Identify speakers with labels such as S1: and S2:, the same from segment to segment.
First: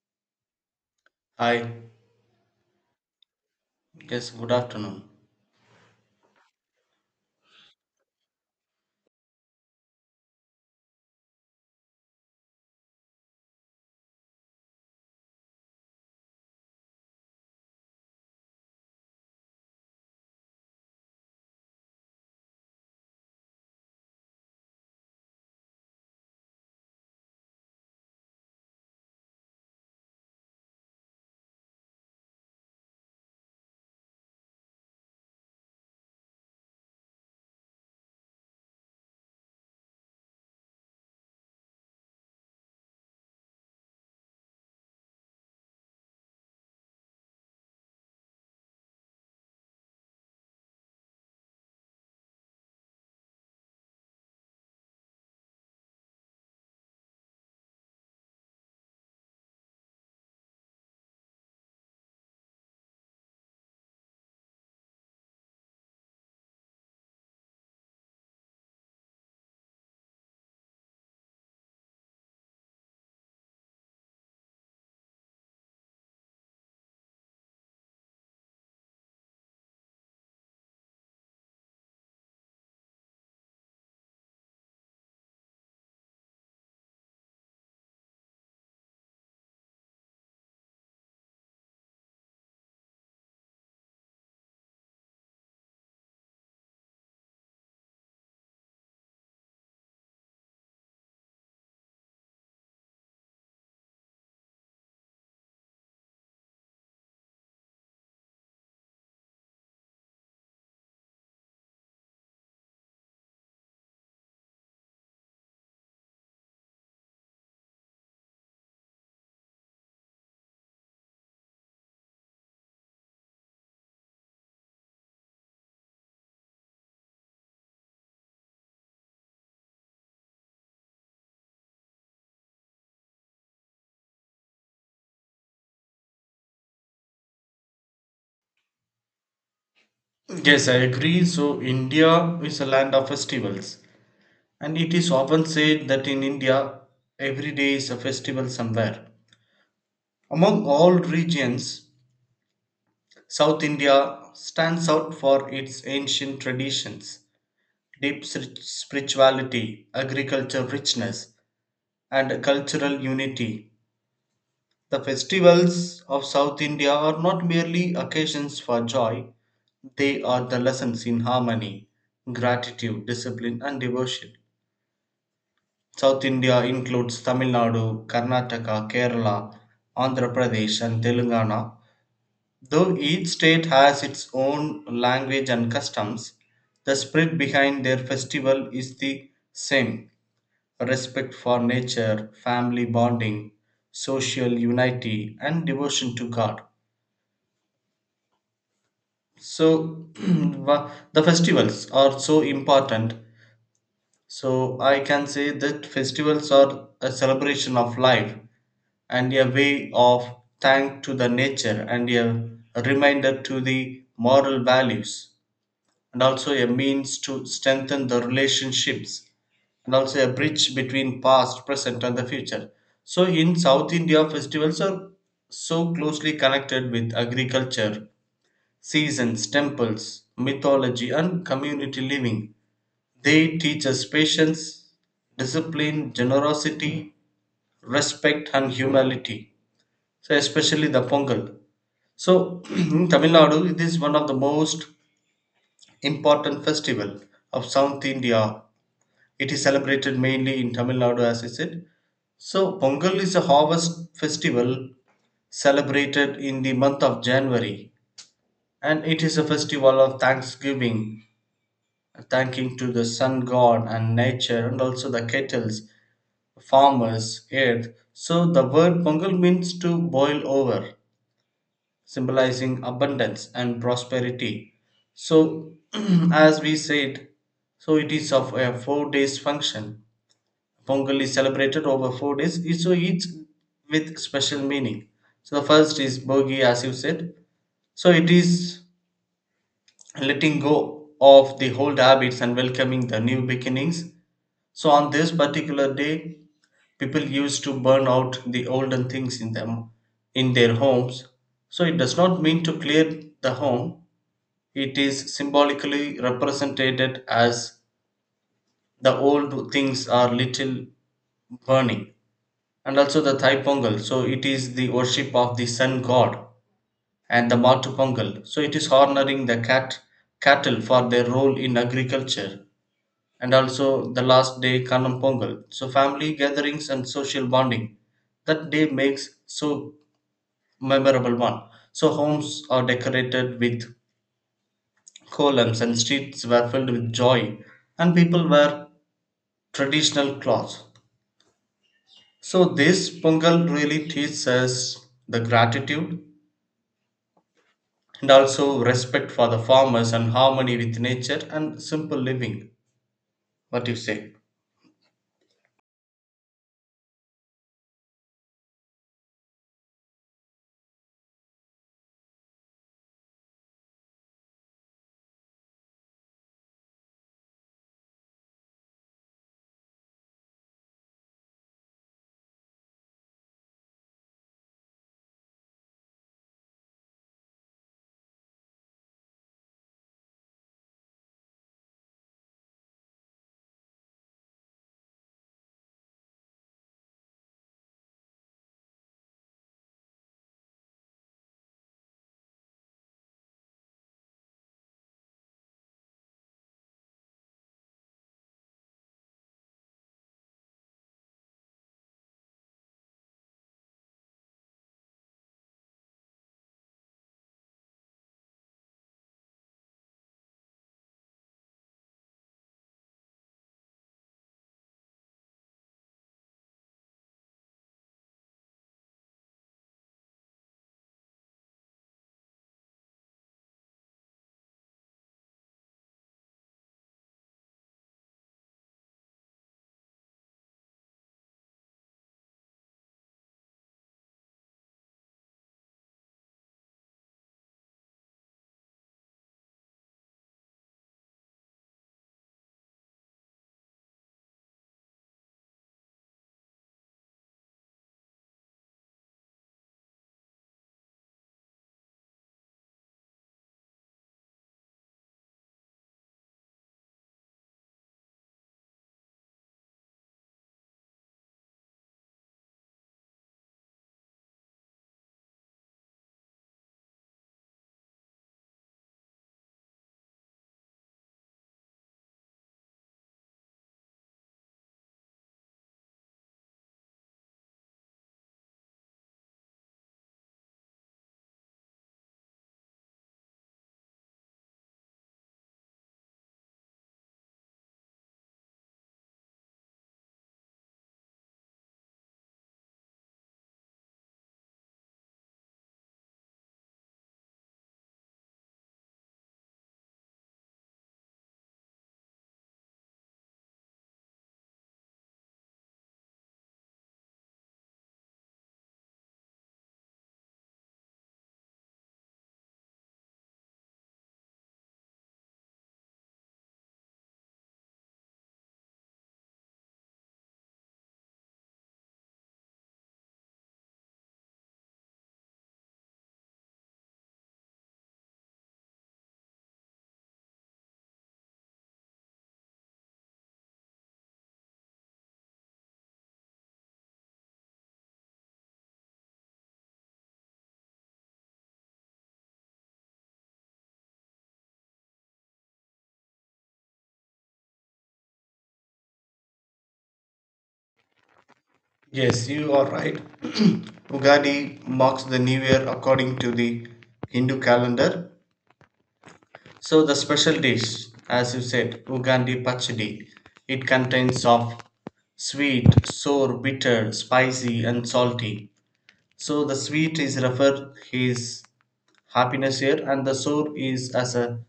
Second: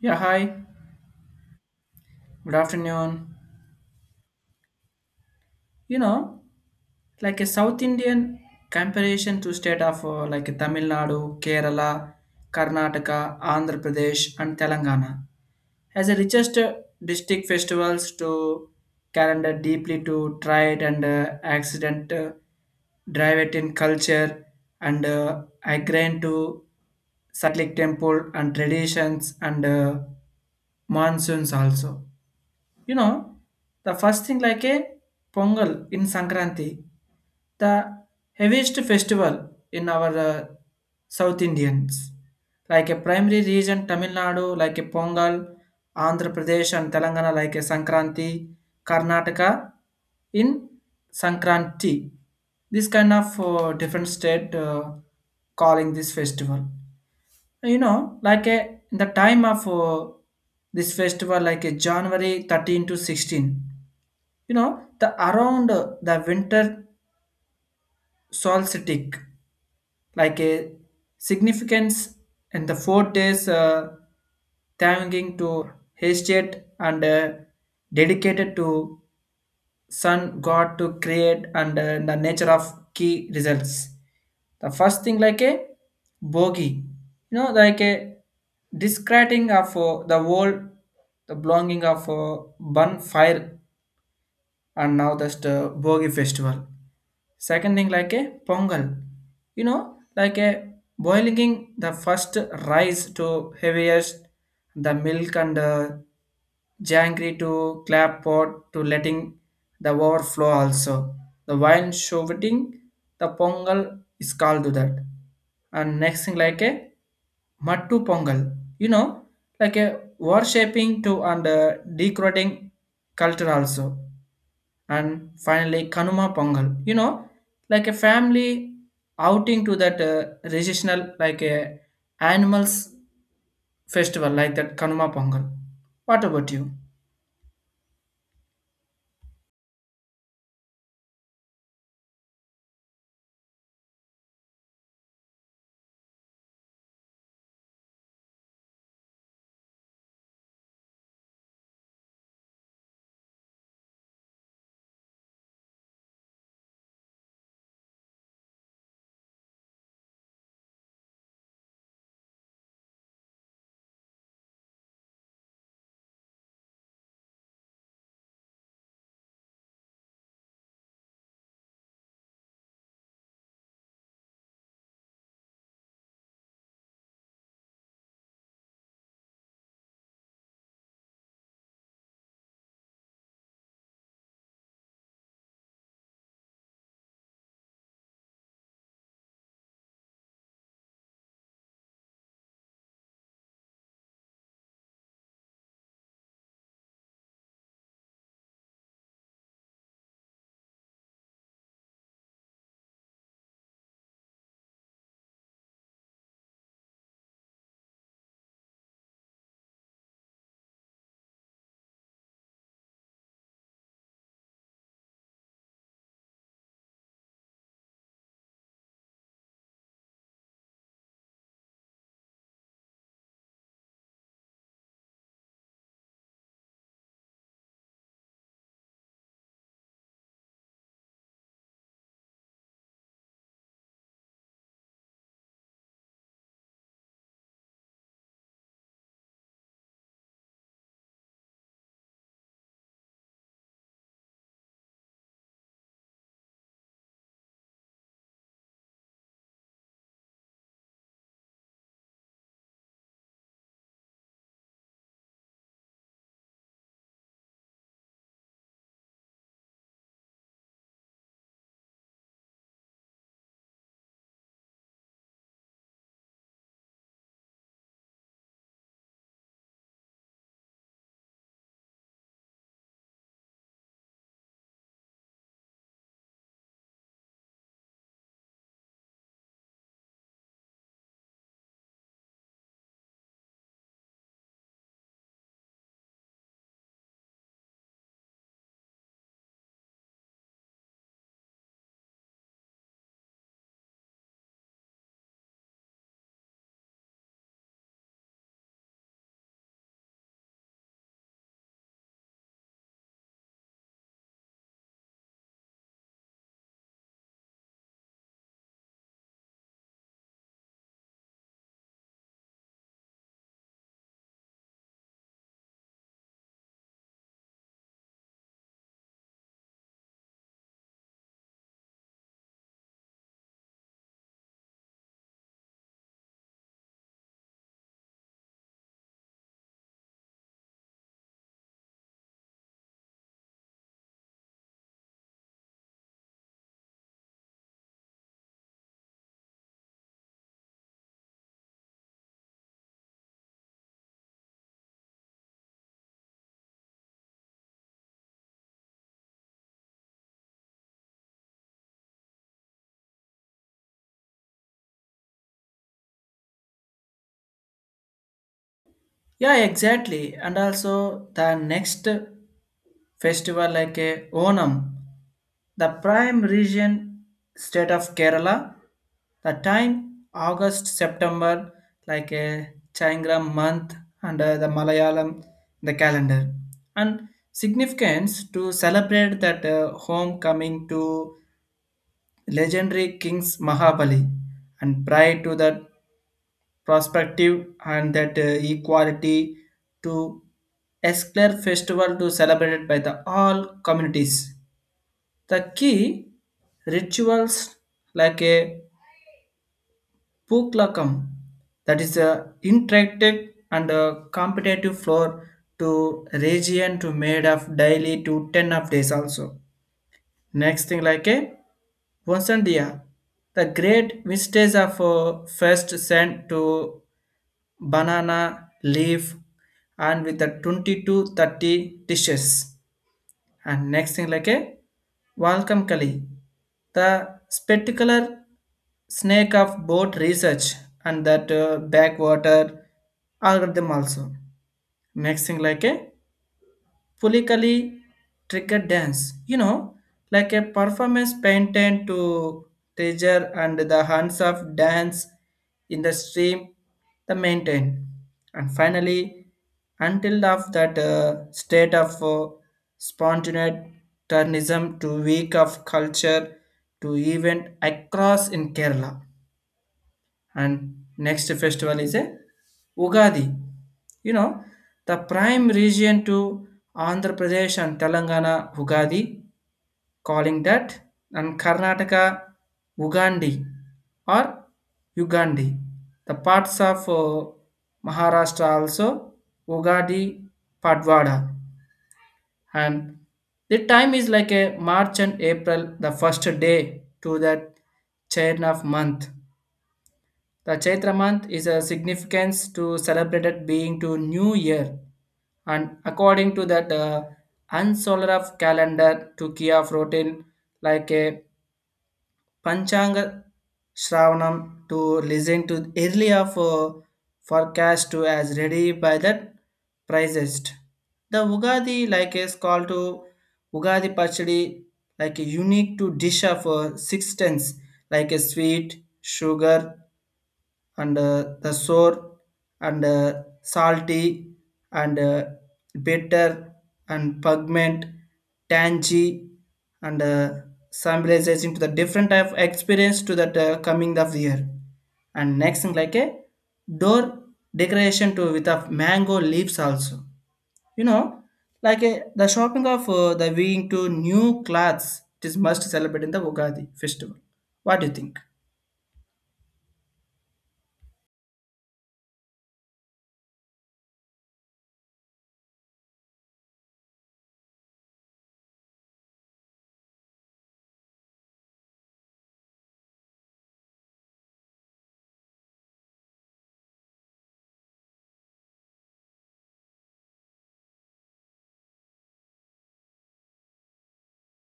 S1: Yeah, hi.
S2: Hi.
S1: Good afternoon.
S2: Yes, good afternoon.
S1: You know, like a South Indian comparison to state of like Tamil Nadu, Kerala, Karnataka, Andhra Pradesh, and Telangana has the richest district festivals to calendar deeply to trade and accident drive it in culture and agrarian to Satlik temple and traditions and monsoons also. You know, the first thing like a Pongal in Sankranti, the heaviest festival in our South Indians. Like a primary region, Tamil Nadu, like a Pongal, Andhra Pradesh and Telangana, like a Sankranti, Karnataka, in Sankranti. This kind of different state calling this festival like a the time of this festival like a January 13 to 16 the around the winter solstice like a significance and the 4 days thanking to Hestet and dedicated to sun god to create and the nature of key results the first thing like a bogey like a discrediting of the world the belonging of bonfire and now that's the Bogi festival. Second thing like a Pongal, like a boiling the first rice to heaviest, the milk and the jangry to clap pot to letting the overflow also. The wine shouting the Pongal is called to that. And next thing like a Mattu Pongal, like a worshipping to and decorating culture also and finally Kanuma Pongal. Like a family outing to that regional like a animals festival like that Kanuma Pongal. What about you?
S2: Yes, I agree. So, India is a land of festivals, and it is often said that in India, every day is a festival somewhere. Among all regions, South India stands out for its ancient traditions, spirituality, agriculture richness, and cultural unity. The festivals of South India are not merely occasions for joy, they are the lessons in harmony, gratitude, discipline, and devotion. South India includes Tamil Nadu, Karnataka, Kerala, Andhra Pradesh, and Telangana. Though each state has its own language and customs, the spirit behind their festival is the same respect for nature, family bonding, social unity, and devotion to God. So the festivals are so important. So I can say that festivals are a celebration of life and a way of thank to the nature and a reminder to the moral values and also a means to strengthen the relationships and also a bridge between past, present and the future. So in South India, festivals are so closely connected with agriculture seasons, temples, mythology, and community living. They teach us patience, discipline, generosity, respect, and humility. So, especially the Pongal. So, in Tamil Nadu, it is one of the most important festival of South India. It is celebrated mainly in Tamil Nadu, as I said. So, Pongal is a harvest festival celebrated in the month of January, and it is a festival of thanksgiving thanking to the sun god and nature and also the kettles, farmers, earth. So the word Pongal means to boil over, symbolizing abundance and prosperity. So as we said, so it is of a 4 days function. Pongal is celebrated over 4 days, so each with special meaning. So the first is Bogi, as you said. So it is letting go of the old habits and welcoming the new beginnings. So on this particular day, people used to burn out the olden things in them in their homes. So it does not mean to clear the home. It is symbolically represented as the old things are little burning. And also the Thai Pongal. So it is the worship of the sun god and the Matu Pongal. So it is honoring the cattle for their role in agriculture and also the last day Kalam Pongal. So family gatherings and social bonding. That day makes so memorable one. So homes are decorated with columns and streets were filled with joy and people wear traditional clothes. So this Pongal really teaches us the gratitude and also respect for the farmers and harmony with nature and simple living. What do you say?
S1: Yeah, exactly. And also the next festival like a Onam, the prime region state of Kerala, the time August September like a Chaingram month under the Malayalam the calendar and significance to celebrate that homecoming to legendary kings Mahabali and prior to that perspective and that equality to Esclair festival to celebrated by the all communities. The key rituals like a puklakam that is a interactive and a competitive floor to region to made of daily to 10 of days also. Next thing like a Vasandia, the great mistakes of first sent to banana leaf and with the 20 to 30 dishes. And next thing like a Welcome Kali, the spectacular snake of both research and that backwater algorithm also. Next thing like a Pulikali trigger dance, like a performance painted to treasure and the hands of dance in the stream, the maintain. And finally, until of that state of spontaneous turnism to week of culture to event across in Kerala and next festival is a Ugadi. You know, the prime region to Andhra Pradesh and Telangana Ugadi, calling that, and Karnataka Ugandi or Ugandi. The parts of Maharashtra also Ugadi Padwada, and the time is like a March and April, the first day to that chain of month the Chaitra month is a significance to celebrated being to New Year, and according to that unsolar of calendar to Kia routine like a Panchanga Shravanam to listen to early of forecast to as ready by that prizest. The Ugadi like is called to Ugadi Pachadi like a unique to dish of six tenths like a sweet, sugar, and the sour and salty and bitter and pigment tangy and symbolizing to the different type of experience to that coming of the year and next thing like a door decoration to with a mango leaves also you know like a the shopping of the wearing to new clothes it is must celebrate in the Ugadi festival. What do you think?
S2: Yes, you are right. Ugadi marks the new year according to the Hindu calendar. So, the special dish, as you said, Ugandi Pachadi, it contains of sweet, sour, bitter, spicy, and salty. So, the sweet is referred his happiness here, and the sour is as a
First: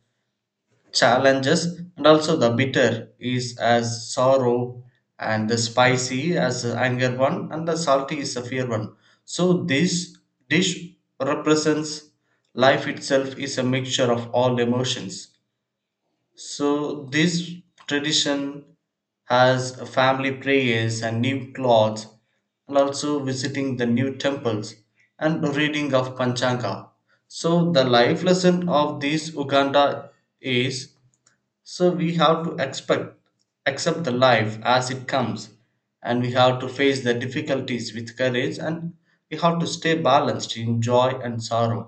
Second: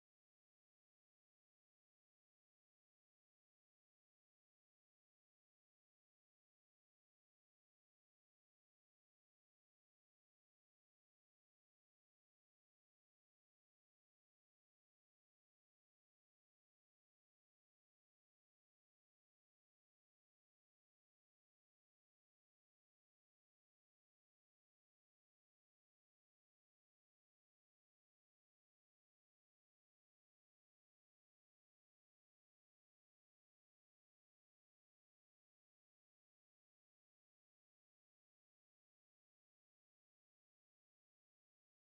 S2: challenges and also the bitter is as sorrow and the spicy as the anger one and the salty is the fear one. So this dish represents life itself is a mixture of all emotions. So this tradition has family prayers and new clothes and also visiting the new temples and reading of panchanga. So the life lesson of this uganda is so we have to expect accept the life as it comes, and we have to face the difficulties with courage, and we have to stay balanced in joy and sorrow.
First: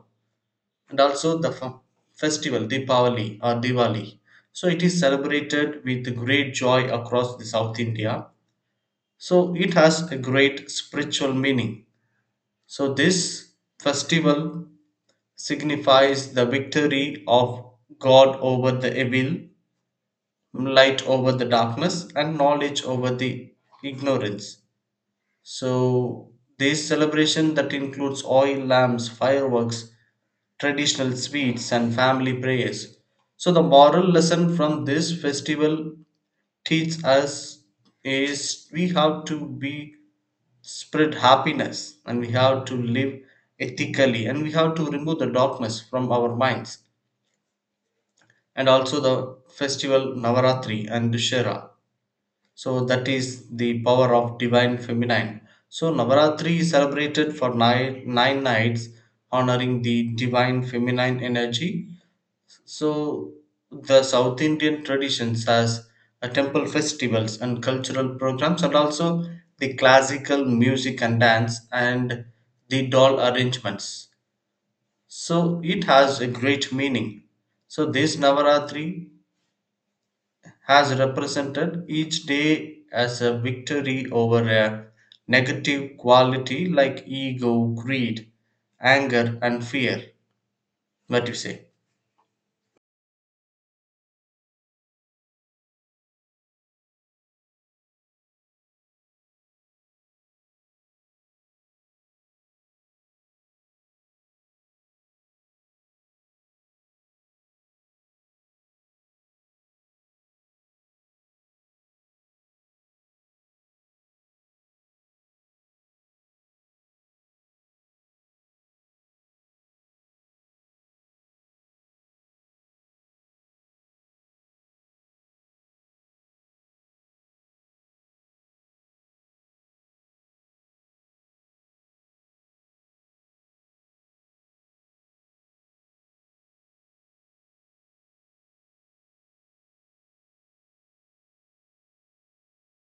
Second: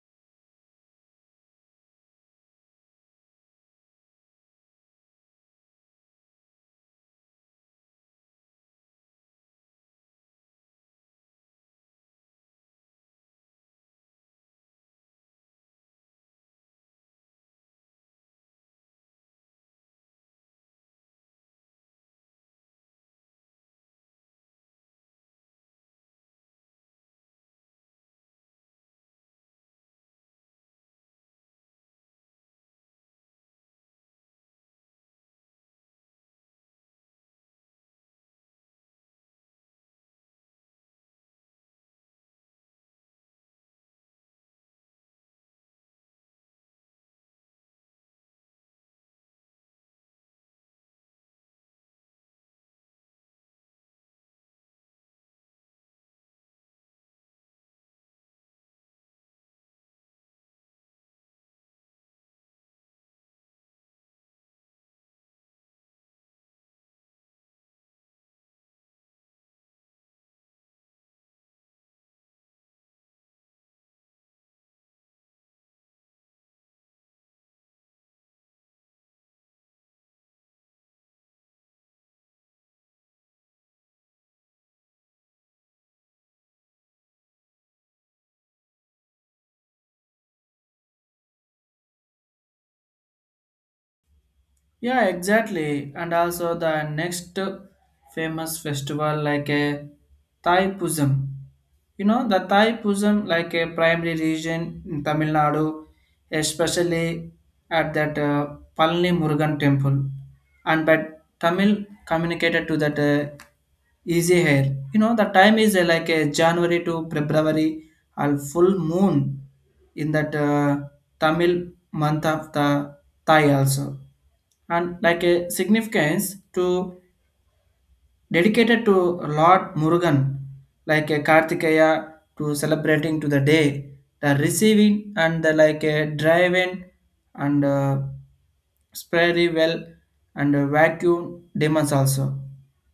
S2: And also the festival Deepavali or Diwali. So it is celebrated with great joy across the South India. So it has a great spiritual meaning. So this festival signifies the victory of God over the evil, light over the darkness, and knowledge over the ignorance. So, this celebration that includes oil lamps, fireworks, traditional sweets, and family prayers. So, the moral lesson from this festival teaches us is we have to be spread happiness, and we have to live ethically, and we have to remove the darkness from our minds. And also the festival Navaratri and Dussehra. So that is the power of divine feminine. So Navaratri is celebrated for nine nights, honoring the divine feminine energy. So the South Indian traditions has a temple festivals and cultural programs, and also the classical music and dance and the doll arrangements. So it has a great meaning. So this Navaratri has represented each day as a victory over a negative quality like ego, greed, anger, and fear. What you say?
S1: Yeah, exactly. And also the next famous festival like a Thai Pusam. The Thai Pusam like a primary region in Tamil Nadu, especially at that Palani Murugan temple. And but Tamil communicated to that easy hair. The time is like a January to February, and full moon in that Tamil month of the Thai also. And like a significance to dedicated to Lord Murugan, like a Kartikeya to celebrating to the day, the receiving and the like a driving and spready well and vacuum demons also.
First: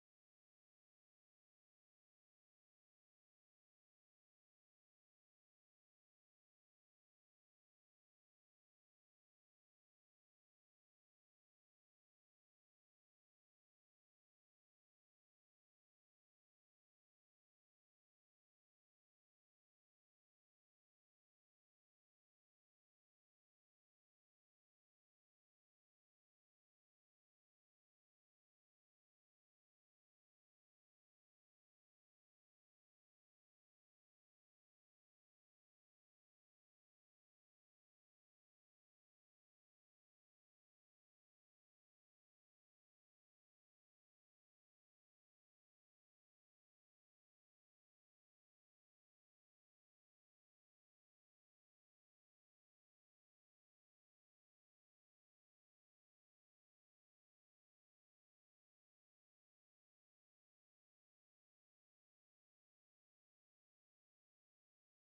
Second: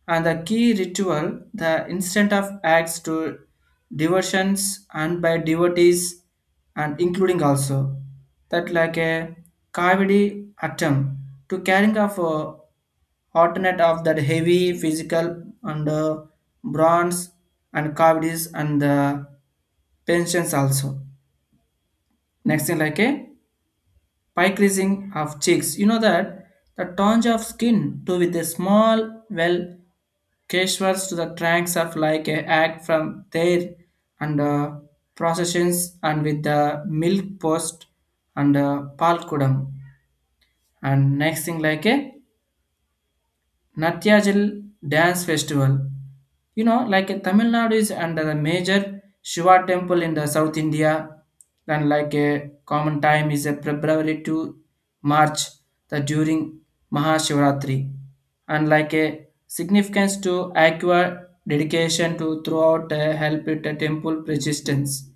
S1: And the key ritual, the instant of acts to diversions and by devotees and including also that like a cavity atom to carrying of a alternate of that heavy physical and bronze and cavities and the pensions also. Next thing like a pike raising of cheeks. You know that the tons of skin too with a small well caterers to the trunks of like a act from there and processions and with the milk post and palkudam and next thing like a Natyajal Dance Festival. Like Tamil Nadu is under the major Shiva temple in the South India, and like a common time is a February to March, the during Mahashivaratri, and like a significance to aqua dedication to throughout help it temple persistence.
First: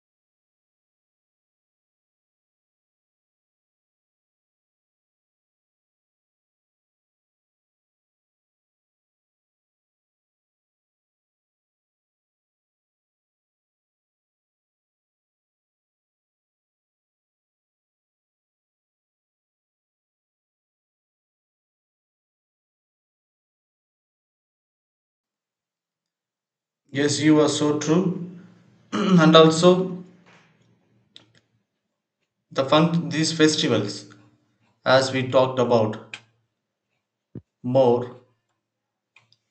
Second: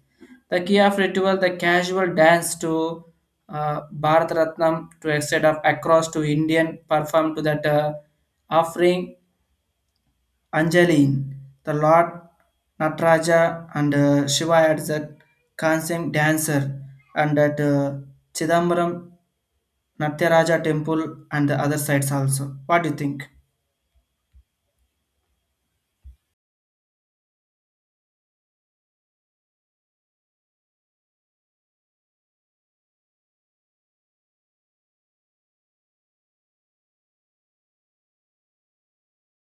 S1: The key of ritual, the casual dance to Bharat Ratnam to extend of across to Indian perform to that offering Anjaline, the Lord Nataraja and Shiva at that consent dancer and at Chidambaram Natyaraja temple and the other sites also. What do you think?
S2: Yes, you are so true. and also, the fun these festivals, as we talked about more.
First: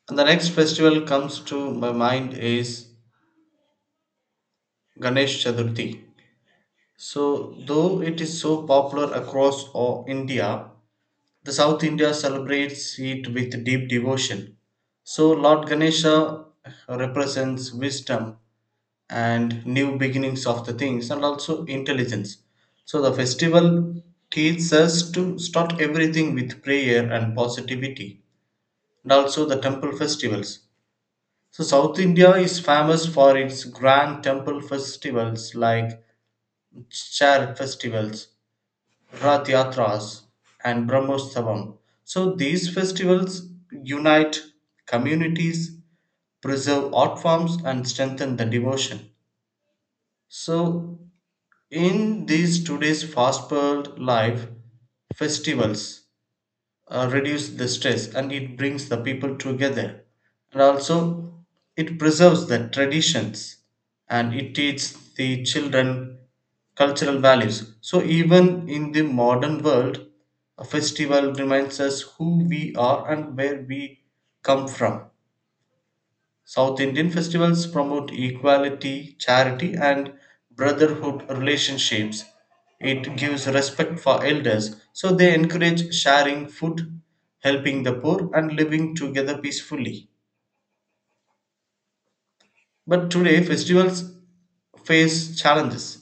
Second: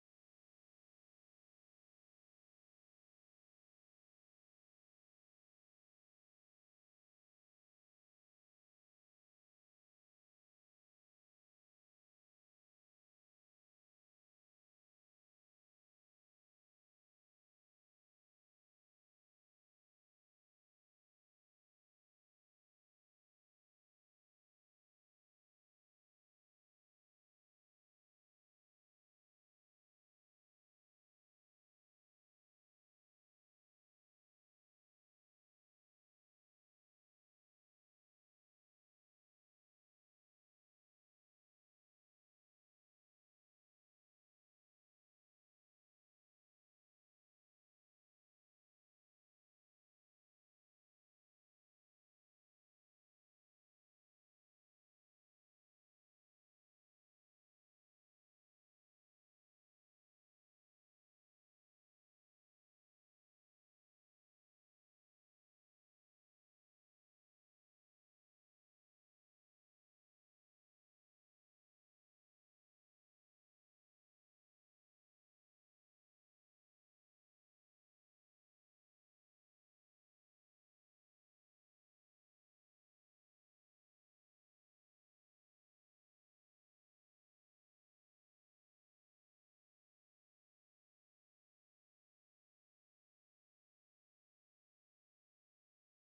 S2: And the next festival comes to my mind is Ganesh Chaturthi. So, though it is so popular across all India, the South India celebrates it with deep devotion. So Lord Ganesha represents wisdom and new beginnings of the things and also intelligence. So the festival teaches us to start everything with prayer and positivity, and also the temple festivals. So South India is famous for its grand temple festivals like Char festivals, Rath Yatras, and Brahmotsavam. So these festivals unite communities, preserve art forms, and strengthen the devotion. So in these today's fast-paced life, festivals reduce the stress and it brings the people together, and also it preserves the traditions and it teaches the children cultural values. So even in the modern world a festival reminds us who we are and where we come from. South Indian festivals promote equality, charity, and brotherhood relationships. It gives respect for elders, so they encourage sharing food, helping the poor, and living together peacefully. But today, festivals face challenges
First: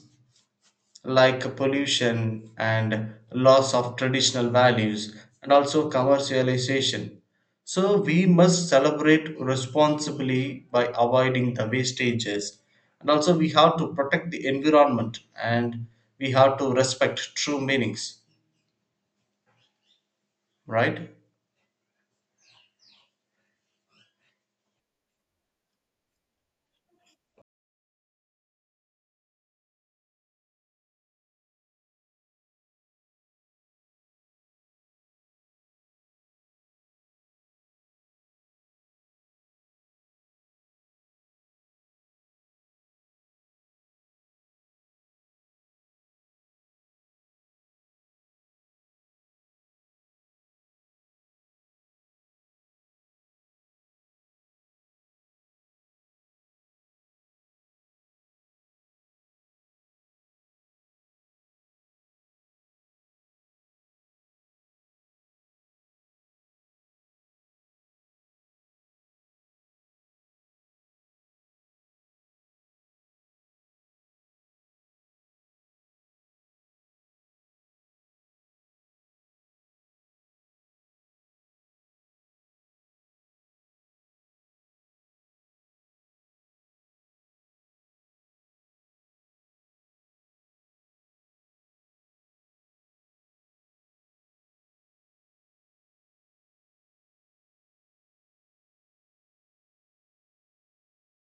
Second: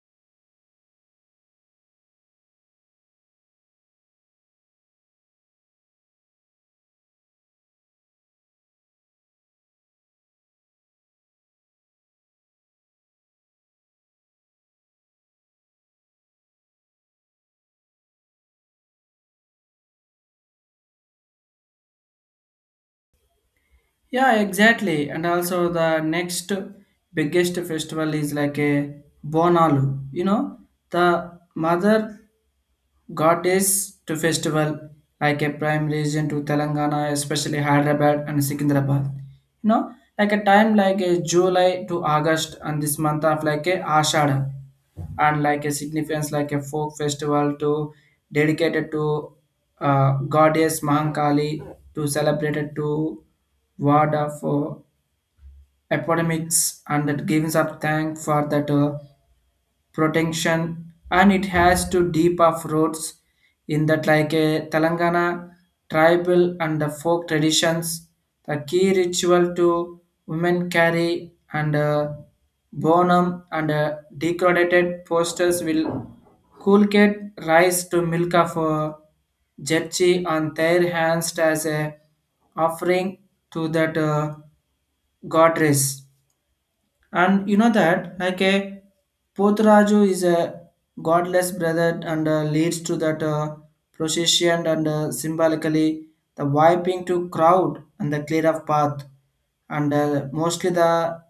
S2: like pollution and loss of traditional values and also commercialization. So we must celebrate responsibly by avoiding the wastages, and also we have to protect the environment, and we have to respect true meanings, right?
S1: Yeah, exactly. And also the next biggest festival is like a Bonalu. The mother God Days to festival like a prime region to Telangana, especially Hyderabad and Secunderabad. You know, like a time like a July to August and this month of like a Ashada and like a significance like a folk festival to dedicated to goddess Mahankali to celebrated to word of epidemics and that gives up thank for that protection and it has to deep of roots in that like a Telangana tribal and the folk traditions. The key ritual to women carry and bonum and decorated posters will culcate rice to milk of Jetchi on their hands as a offering to that goddess and you know that, like a Pothraju is a godless brother and leads to that procession and symbolically the wiping to crowd and the clear of path. And mostly the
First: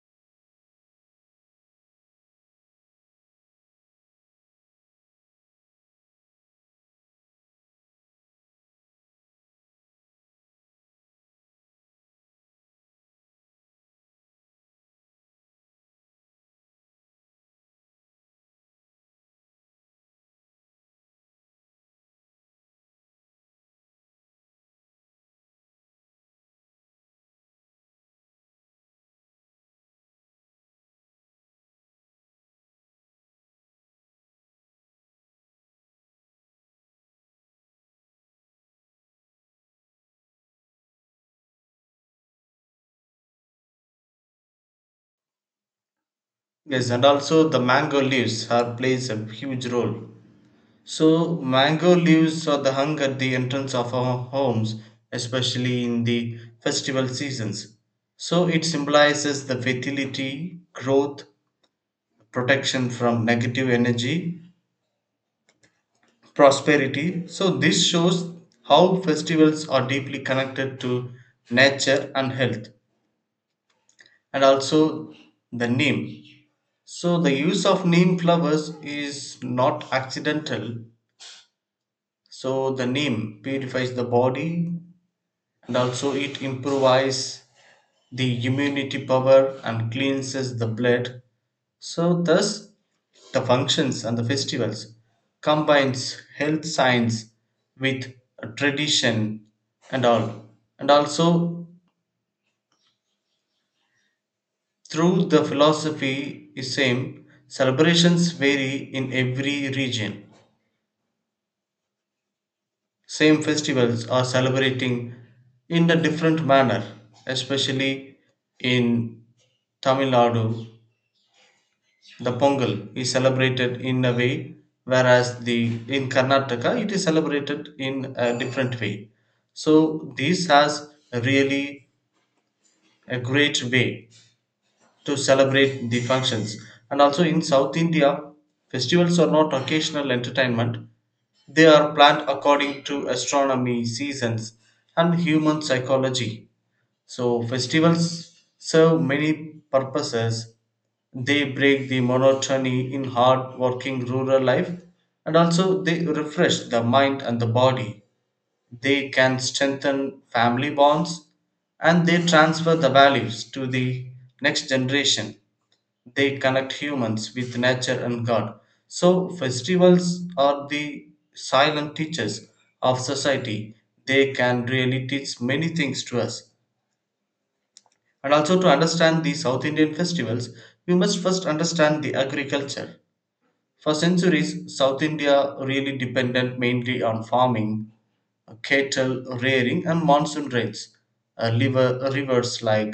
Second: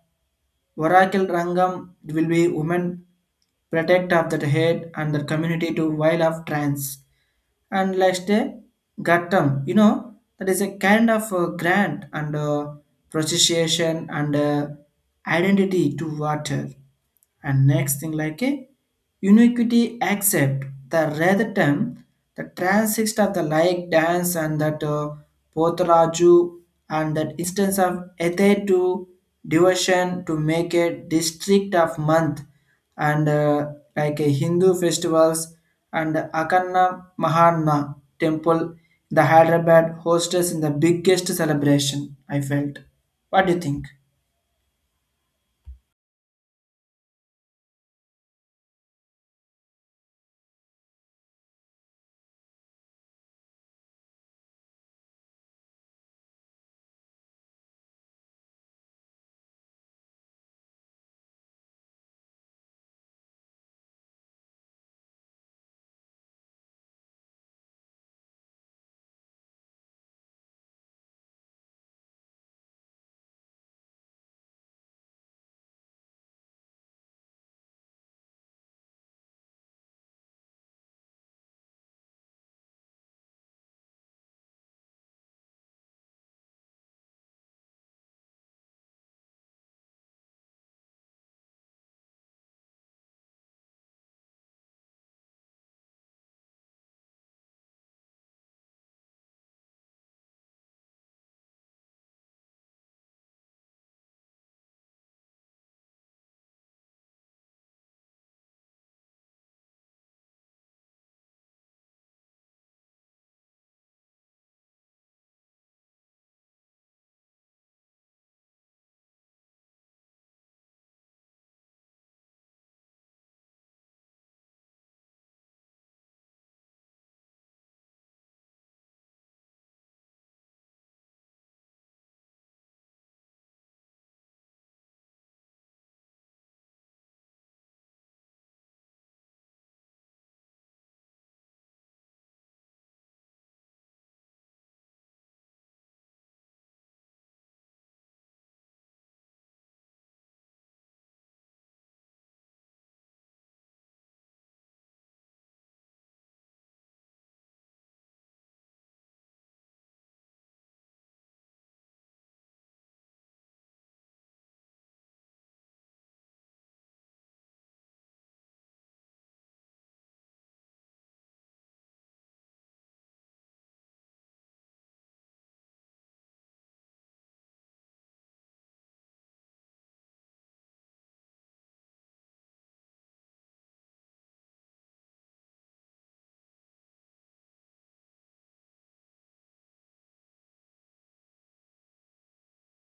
S1: Varakil Rangam will be women protect of that head and the community to while of trance and last a gattam that is a kind of grant and procession and identity to water and next thing like a uniquity accept the rather term the transist of the like dance and that Pothraju and that instance of Ethe to devotion to make a district of month and like Hindu festivals and Akanna Mahanna temple, the Hyderabad hostess in the biggest celebration. I felt. What do you think?
S2: Yes, and also the mango leaves are plays a huge role. So, mango leaves are the hung at the entrance of our homes, especially in the festival seasons. So, it symbolizes the fertility, growth, protection from negative energy, prosperity. So, this shows how festivals are deeply connected to nature and health, and also the neem. So, the use of neem flowers is not accidental. So, the neem purifies the body, and also it improves the immunity power and cleanses the blood. So thus the functions and the festivals combines health science with tradition and all, and also through the philosophy is same, celebrations vary in every region, same festivals are celebrating in a different manner, especially in Tamil Nadu. The Pongal is celebrated in a way, whereas the in Karnataka it is celebrated in a different way. So this has really a great way to celebrate the functions. And also in South India, festivals are not occasional entertainment. They are planned according to astronomy, seasons, and human psychology. So festivals serve many purposes. They break the monotony in hard working rural life, and also they refresh the mind and the body. They can strengthen family bonds, and they transfer the values to the next generation. They connect humans with nature and God. So, festivals are the silent teachers of society. They can really teach many things to us, and also, to understand the South Indian festivals, we must first understand the agriculture. For centuries, South India really depended mainly on farming, cattle rearing, and monsoon rains. Rivers like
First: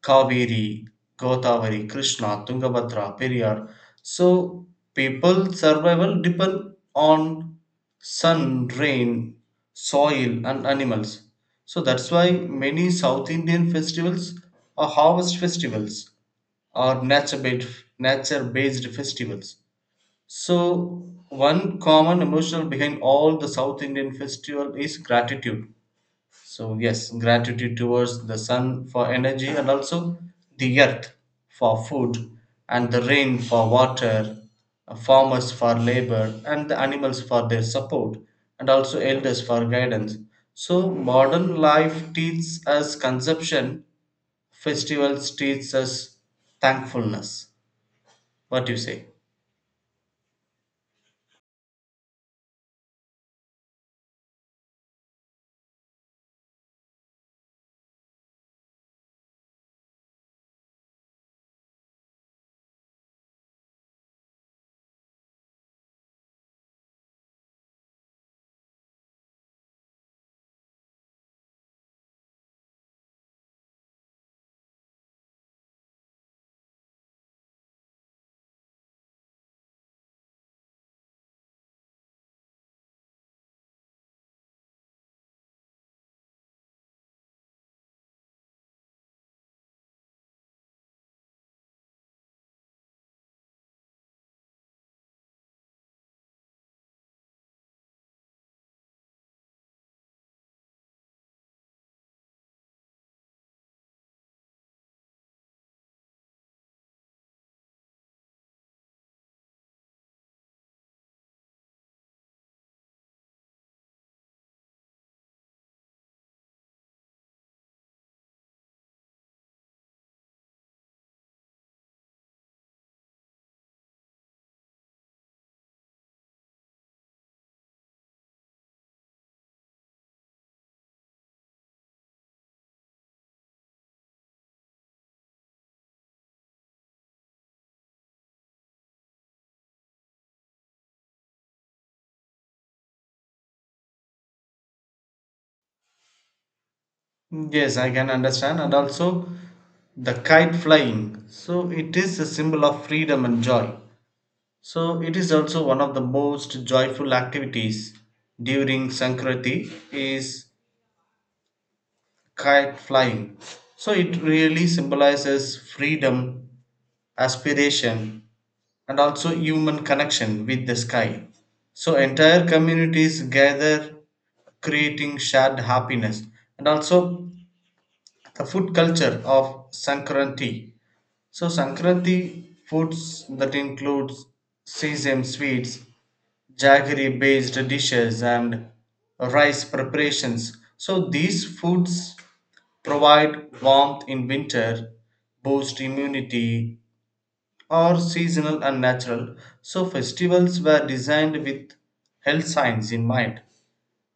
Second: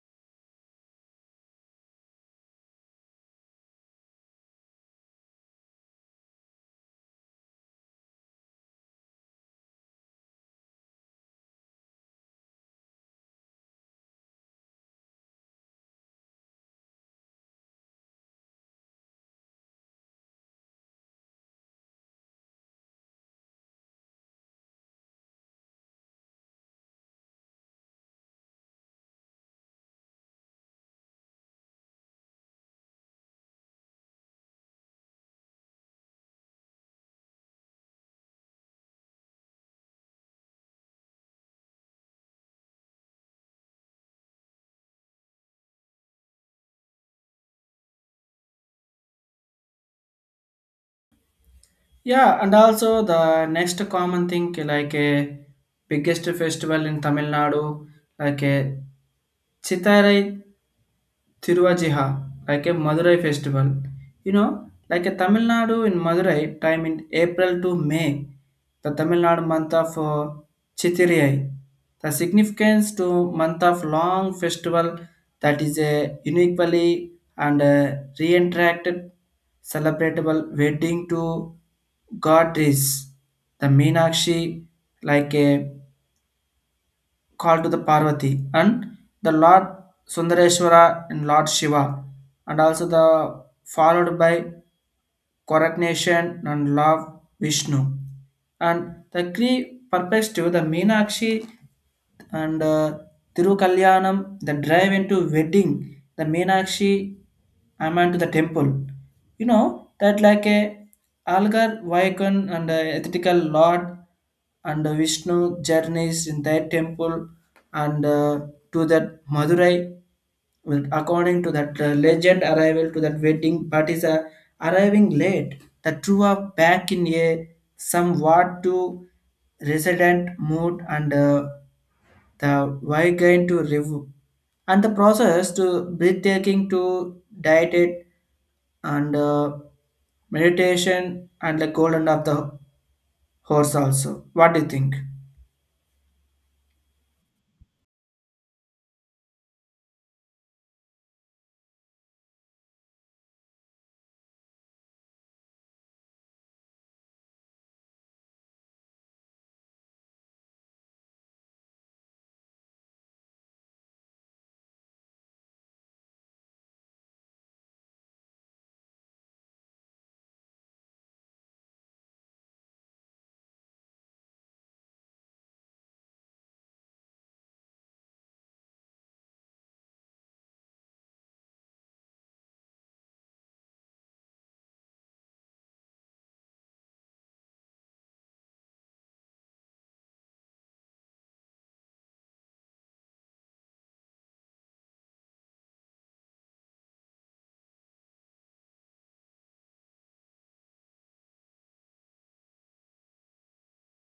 S2: Kaveri, Godavari, Krishna, Tungabhadra, Periyar. So people survival depend on sun, rain, soil and animals. So that's why many South Indian festivals are harvest festivals or nature-based festivals. So one common emotional behind all the South Indian festival is gratitude. So, yes, gratitude towards the sun for energy, and also the earth for food, and the rain for water, farmers for labor, and the animals for their support, and also elders for guidance. So, modern life teaches us consumption, festivals teach us thankfulness. What do you say?
S1: Yeah, and also the next common thing like a biggest festival in Tamil Nadu, like a Chitharai Thiruvajiha, like a Madurai festival. Like a Tamil Nadu in Madurai, time in April to May, the Tamil Nadu month of Chittiriyai. The significance to month of long festival that is a uniquely and reenacted celebratable wedding to goddess, the Meenakshi, like a called to the Parvati and the Lord Sundareshwara and Lord Shiva and also the followed by coronation and love Vishnu and the three perspective the Meenakshi and Tirukalyanam, the drive into wedding, the Meenakshi Aman to the temple. You know that like a algar, Vaikon and ethical lord and Vishnu journeys in their temple and to that Madurai. Well, according to that legend, arrival to that wedding parties are arriving late. The two are back in a somewhat to resident mood and the why going to review and the process to breathtaking to diet it and meditation and the golden of the horse also. What do you think?
S2: Yes, I can understand, and also the kite flying. So, it is a symbol of freedom and joy. So it is also one of the most joyful activities during Sankranti is kite flying. So it really symbolizes freedom, aspiration, and also human connection with the sky. So entire communities gather creating shared happiness, and also the food culture of Sankranti. So Sankranti foods that includes sesame sweets, jaggery based dishes, and rice preparations. So these foods provide warmth in winter, boost immunity, are seasonal and natural. So festivals were designed with health science in mind.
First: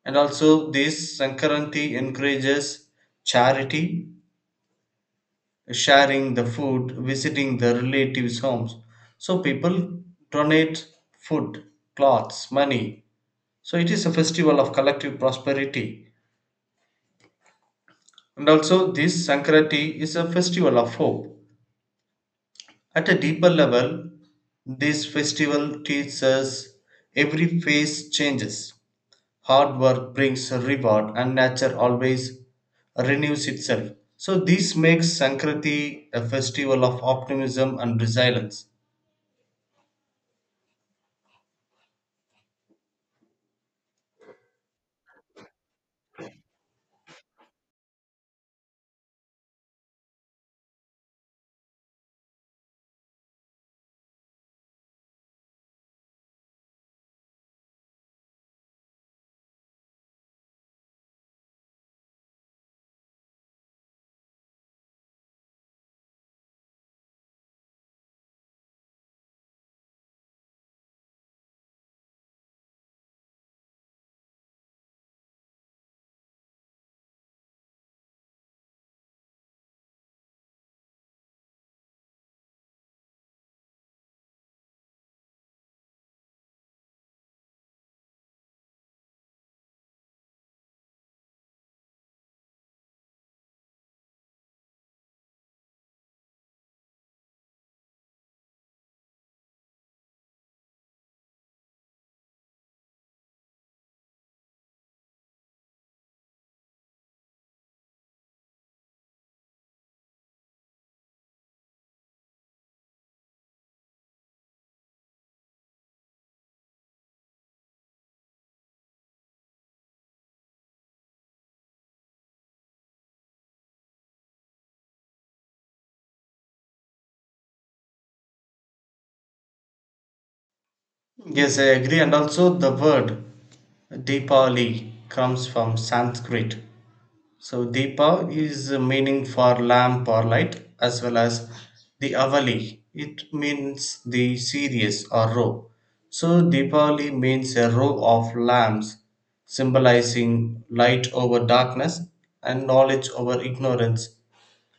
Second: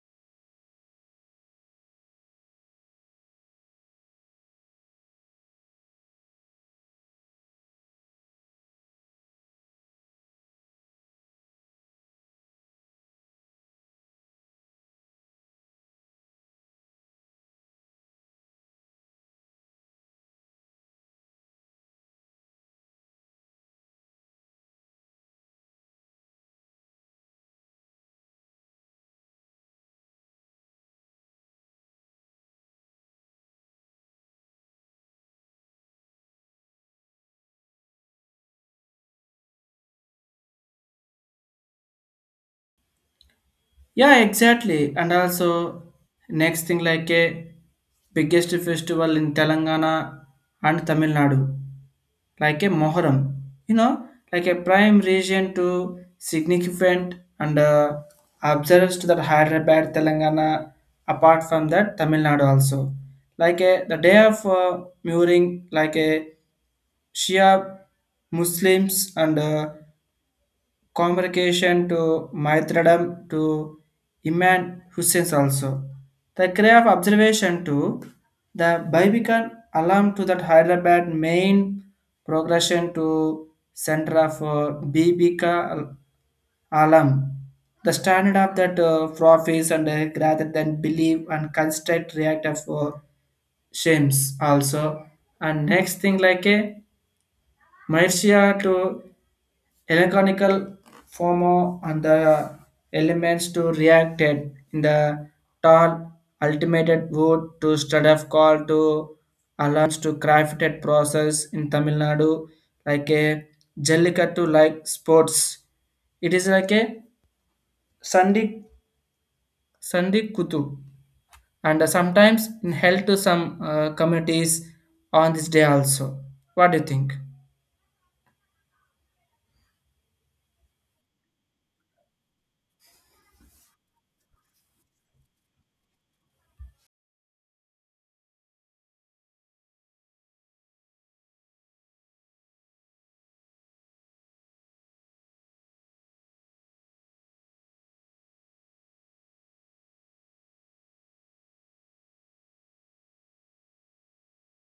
S2: And also this Sankranti encourages charity, sharing the food, visiting the relatives' homes. So people donate food, clothes, money. So it is a festival of collective prosperity. And also, this Sankrati is a festival of hope. At a deeper level, this festival teaches us every phase changes. Hard work brings a reward, and nature always renews itself. So, this makes Sankrati a festival of optimism and resilience.
S1: Yeah, exactly. And also next thing like a biggest festival in Telangana and Tamil Nadu, like a Moharam. You know, like a prime region to significant and observes to that Hyderabad, Telangana. Apart from that, Tamil Nadu also. Like a the day of mooring, like a Shia Muslims and convocation to Maitradam to Imam Hussein also. The cry of observation to the Barbican alarm to that Hyderabad main progression to center for Bibika alarm. The standard of that profits and rather than believe and construct reactive for shames also. And next thing like a Marcia to electronical form and the elements to reacted in the tall ultimated wood to stud of call to alarms to crafted process in Tamil Nadu like a jellicut to like sports. It is like a Sandi Sandi Kutu and sometimes in held to some communities on this day also. What do you think?
S2: Yes, I agree. And also, the word Deepali comes from Sanskrit. So Deepa is a meaning for lamp or light, as well as the Avali. It means the series or row. So Deepavali means a row of lamps, symbolizing light over darkness and knowledge over ignorance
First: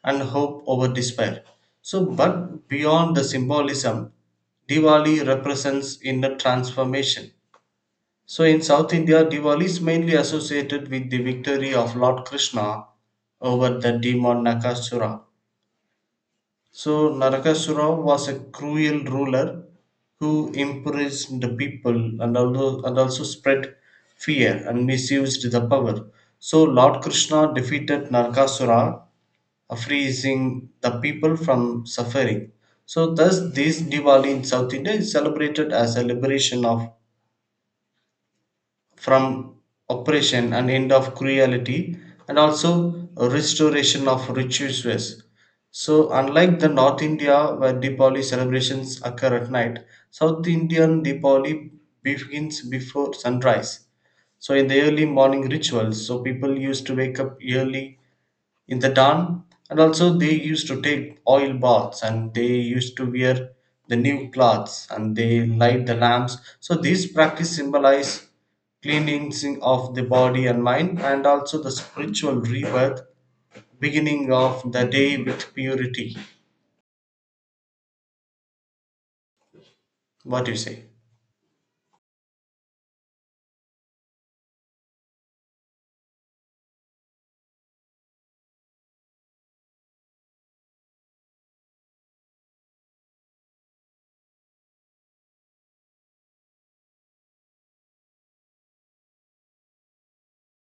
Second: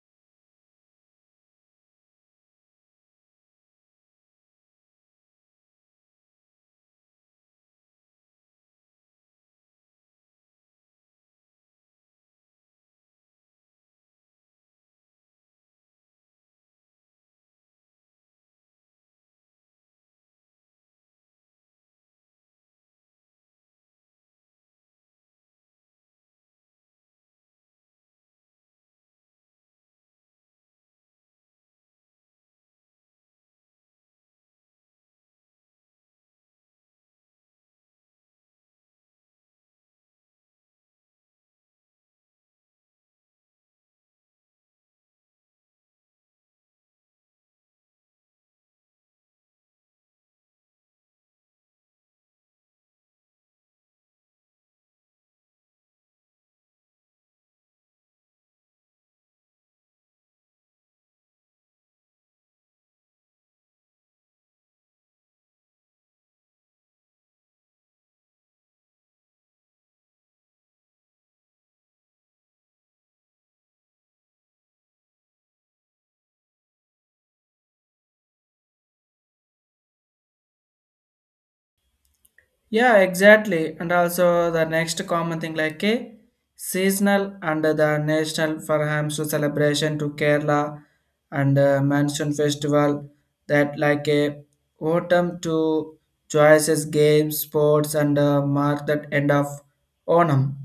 S2: and hope over despair. So, but beyond the symbolism, Diwali represents inner transformation. So in South India, Diwali is mainly associated with the victory of Lord Krishna over the demon Nakasura. So Narakasura was a cruel ruler who imprisoned the people, and also spread fear and misused the power. So Lord Krishna defeated Narakasura, freeing the people from suffering. So thus this Diwali in South India is celebrated as a liberation of from oppression and end of cruelty, and also a restoration of rituals. So unlike the North India where Diwali celebrations occur at night, South Indian Diwali begins before sunrise. So in the early morning rituals, so people used to wake up early in the town, and also they used to take oil baths, and they used to wear the new clothes, and they light the lamps. So these practice symbolize cleansing of the body and mind, and also the spiritual rebirth, beginning of the day with purity. What do you say?
S1: Yeah, exactly. And also the next common thing like a seasonal under the national for Hamsu celebration to Kerala and Monsoon Festival that like a autumn to choices games sports and mark that end of Onam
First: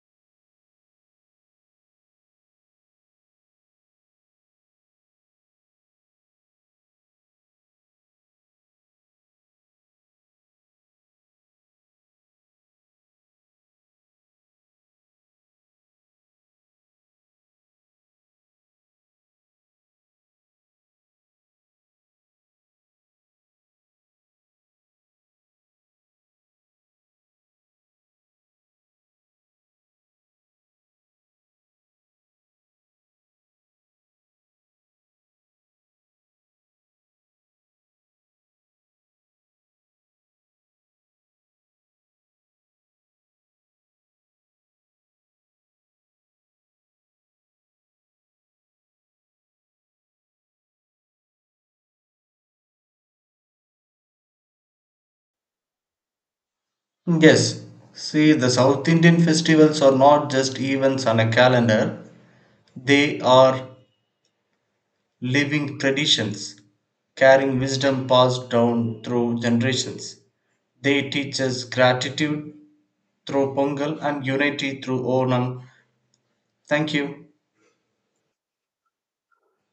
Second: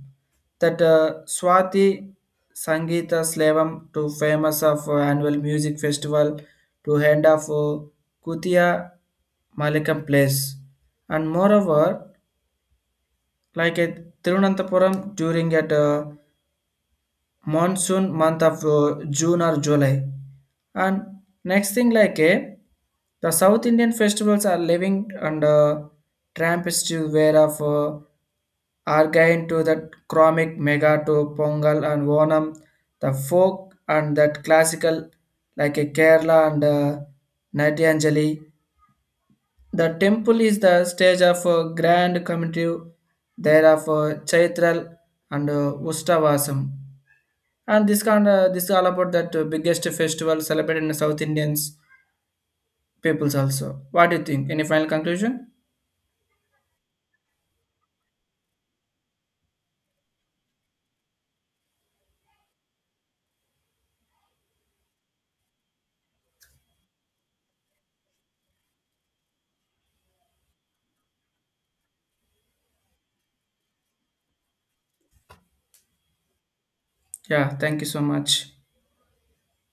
S1: that Swati Sangeeta Slavam to famous of annual music festival to end of Kutia Malikam place and moreover like at Thiruvananthapuram during at monsoon month of June or July. And next thing like a the South Indian festivals are living under trampistu wear of Argain to that chromic mega to Pongal and Onam, the folk and that classical like a Kerala and Natyanjali the temple is the stage of a grand committee there of Chaitral and Ustavasam. And this is all about that biggest festival celebrated in South Indians peoples also. What do you think? Any final conclusion?
S2: Yes. See, the South Indian festivals are not just events on a calendar, they are living traditions, carrying wisdom passed down through generations. They teach us gratitude through Pongal and unity through Onam. Thank you.
S1: Yeah, thank you so much.